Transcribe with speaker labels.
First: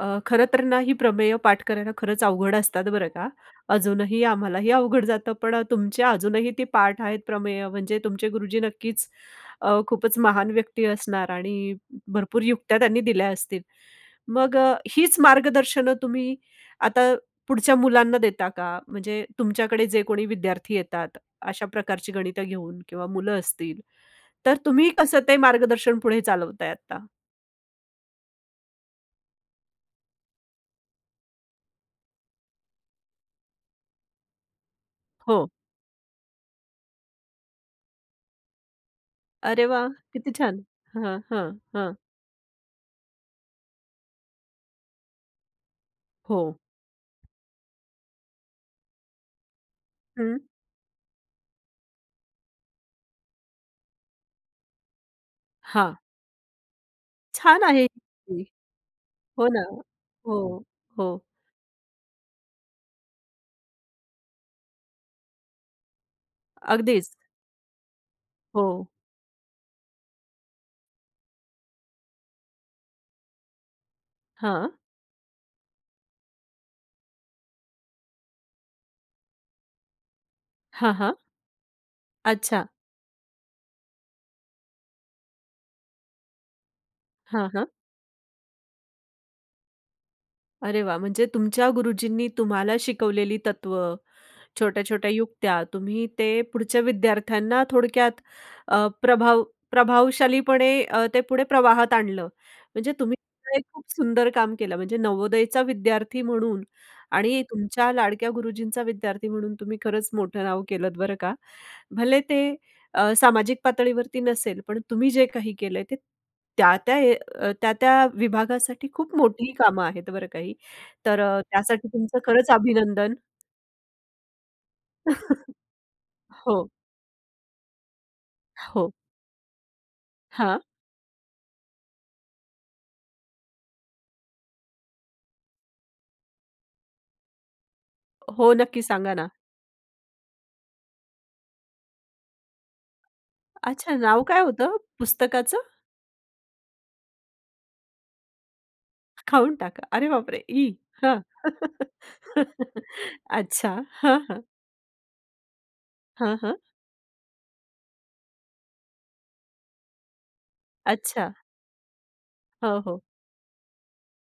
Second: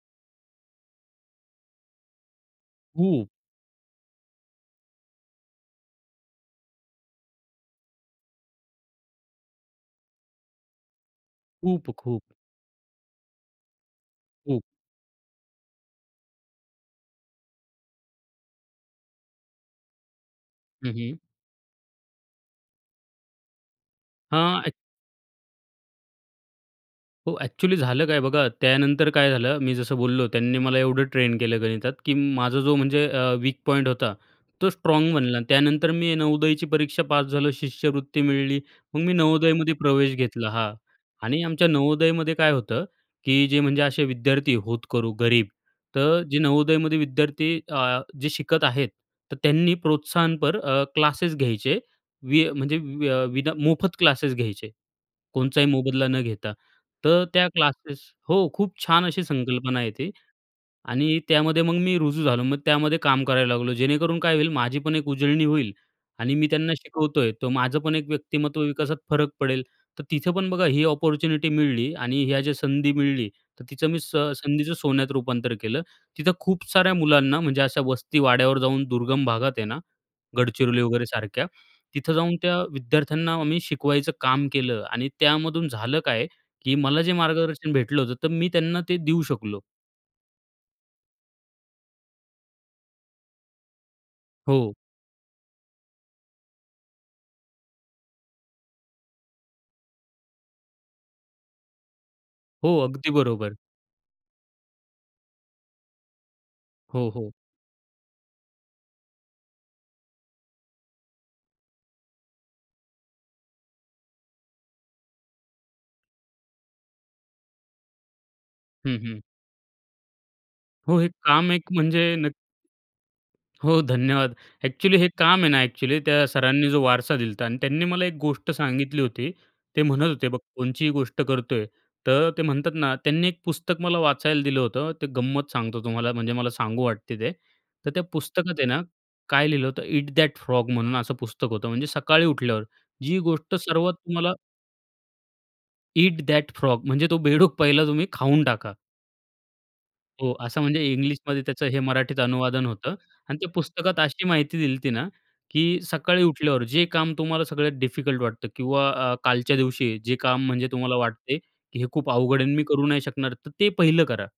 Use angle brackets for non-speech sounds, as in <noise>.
Speaker 1: अ, खरं तर ना ही प्रमेय पाठ करायला खरंच अवघड असतात, बरं का.
Speaker 2: खूप.
Speaker 1: अजूनही आम्हालाही अवघड जातं. पण अ, तुमच्या अजूनही ती पाठ आहेत प्रमेय, म्हणजे तुमचे गुरुजी नक्कीच अ, खूपच महान व्यक्ती असणार आणि
Speaker 2: खूप-खूप.
Speaker 1: भरपूर युक्त्या त्यांनी दिल्या असतील. मग
Speaker 2: खूप.
Speaker 1: अ, हीच मार्गदर्शनं तुम्ही आता पुढच्या मुलांना देता का? म्हणजे तुमच्याकडे जे कोणी विद्यार्थी
Speaker 2: हं,
Speaker 1: येतात,
Speaker 2: हं.
Speaker 1: अशा प्रकारची गणितं घेऊन, किंवा मुलं असतील, तर
Speaker 2: हां, एक्च
Speaker 1: तुम्ही कसं ते मार्गदर्शन पुढे चालवताय आत्ता?
Speaker 2: हो. एक्चुअली झालं काय, बघा त्यानंतर काय झालं, मी जसं बोललो त्यांनी मला एवढं ट्रेन केलं गणितात, की माझा जो, म्हणजे अ, वीक पॉईंट होता तो स्ट्राँग बनला. अन्
Speaker 1: हो.
Speaker 2: त्यानंतर मी नवोदयची परीक्षा पास झालो, शिष्यवृत्ती मिळाली, मग मी
Speaker 1: अरे
Speaker 2: नवोदयमध्ये
Speaker 1: वाह!
Speaker 2: प्रवेश
Speaker 1: किती
Speaker 2: घेतला,
Speaker 1: छान.
Speaker 2: हां.
Speaker 1: हां,
Speaker 2: आणि
Speaker 1: हां,
Speaker 2: आमच्या
Speaker 1: हां.
Speaker 2: नवोदयमध्ये काय होतं, की जे म्हणजे असे विद्यार्थी होतकरू, गरीब, तर जे
Speaker 1: हो.
Speaker 2: नवोदयमध्ये विद्यार्थी अ, जे शिकत आहेत, तर त्यांनी
Speaker 1: हं.
Speaker 2: प्रोत्साहनपर अ, क्लासेस घ्यायचे, वि अ, म्हणजे व व अ, विना मोफत क्लासेस घ्यायचे, कोणचाही
Speaker 1: हां.
Speaker 2: मोबदला न घेता. तर त्या
Speaker 1: छान आहे
Speaker 2: क्लासेस हो
Speaker 1: किती.
Speaker 2: खूप छान अशी
Speaker 1: हो ना.
Speaker 2: संकल्पना आहे ती
Speaker 1: हो,
Speaker 2: आणि
Speaker 1: हो.
Speaker 2: त्यामध्ये मग मी रुजू झालो, मग त्यामध्ये काम करायला लागलो, जेणेकरून काय होईल, माझी पण एक उजळणी होईल आणि मी त्यांना
Speaker 1: अगदीच.
Speaker 2: शिकवतोय, तर माझं पण एक व्यक्तिमत्त्व
Speaker 1: हो.
Speaker 2: विकासात फरक पडेल. तर तिथं पण बघा ही अपॉर्च्युनिटी मिळाली आणि ह्या ज्या संधी मिळाली, तर तिचं मी स
Speaker 1: हां.
Speaker 2: संधीचं सोन्यात रूपांतर केलं. तिथं खूप साऱ्या मुलांना, म्हणजे अशा वस्ती वाड्यावर जाऊन, दुर्गम भागात आहे ना, गडचिरोली
Speaker 1: हां,
Speaker 2: वगैरे
Speaker 1: हां.
Speaker 2: सारख्या, तिथं जाऊन त्या
Speaker 1: अच्छा.
Speaker 2: विद्यार्थ्यांना आम्ही शिकवायचं काम केलं आणि त्यामधून झालं काय, की मला जे
Speaker 1: हां, हां.
Speaker 2: मार्गदर्शन भेटलं होतं, तर मी त्यांना ते देऊ शकलो.
Speaker 1: अरे वाह! म्हणजे तुमच्या गुरुजींनी तुम्हाला शिकवलेली तत्व,
Speaker 2: हो.
Speaker 1: छोट्या-छोट्या युक्त्या, तुम्ही ते पुढच्या विद्यार्थ्यांना थोडक्यात अ, प्रभाव प्रभावशालीपणे अ, ते पुढे प्रवाहात आणलं.
Speaker 2: हो,
Speaker 1: म्हणजे
Speaker 2: अगदी
Speaker 1: तुम्ही <unintelligible>
Speaker 2: बरोबर.
Speaker 1: हे खूप सुंदर काम केलं. म्हणजे नवोदयचा विद्यार्थी म्हणून
Speaker 2: हो, हो.
Speaker 1: आणि तुमच्या लाडक्या गुरुजींचा विद्यार्थी म्हणून तुम्ही खरंच मोठं नाव केलंत, बरं का. भले ते अ, सामाजिक पातळीवरती नसेल, पण तुम्ही जे काही केलंय, ते त्या-त्या अ, त्या-त्या विभागासाठी
Speaker 2: हं,
Speaker 1: खूप
Speaker 2: हं.
Speaker 1: मोठी कामं आहेत, बरं का ही.
Speaker 2: हो, हे
Speaker 1: तर
Speaker 2: काम एक
Speaker 1: त्यासाठी
Speaker 2: म्हणजे
Speaker 1: तुमचं
Speaker 2: नक्
Speaker 1: खरंच अभिनंदन.
Speaker 2: हो, धन्यवाद. एक्चुअली हे काम आहे ना एक्चुअली
Speaker 1: <chuckles>
Speaker 2: त्या सरांनी
Speaker 1: हो.
Speaker 2: जो वारसा दिला होता आणि त्यांनी मला एक गोष्ट
Speaker 1: हो.
Speaker 2: सांगितली होती. ते म्हणत होते, "बघ
Speaker 1: हां.
Speaker 2: कोणचीही गोष्ट करतोय," तर ते म्हणतात ना, त्यांनी एक पुस्तक मला वाचायला दिलं होतं, ते गंमत सांगतो तुम्हाला, म्हणजे मला सांगू वाटते ते. तर त्या
Speaker 1: हो,
Speaker 2: पुस्तकात आहे ना,
Speaker 1: नक्की सांगा ना.
Speaker 2: काय लिहिलं होतं, Eat That Frog म्हणून असं पुस्तक होतं, म्हणजे सकाळी उठल्यावर जी गोष्ट सर्वात
Speaker 1: अच्छा. नाव
Speaker 2: तुम्हाला
Speaker 1: काय होतं पुस्तकाचं?
Speaker 2: Eat That Frog, म्हणजे तो बेडूक पहिला तुम्ही खाऊन टाका.
Speaker 1: खाऊन टाका. अरे
Speaker 2: हो,
Speaker 1: बापरे!
Speaker 2: असं,
Speaker 1: ई!
Speaker 2: म्हणजे
Speaker 1: हं.
Speaker 2: इंग्लिशमध्ये त्याचं हे मराठीत अनुवादन
Speaker 1: <chuckles>
Speaker 2: होतं. आणि ते
Speaker 1: अच्छा.
Speaker 2: पुस्तकात
Speaker 1: हं,
Speaker 2: अशी
Speaker 1: हं.
Speaker 2: माहिती दिला होती ना की सकाळी
Speaker 1: हं, हं.
Speaker 2: उठल्यावर जे काम तुम्हाला सगळ्यात डिफिकल्ट वाटतं किंवा अ, कालच्या दिवशी जे काम, म्हणजे तुम्हाला
Speaker 1: अच्छा.
Speaker 2: वाटते की हे खूप अवघड आहे अन् मी
Speaker 1: हो,
Speaker 2: करू
Speaker 1: हो.
Speaker 2: नाही शकणार, तर ते पहिलं करा.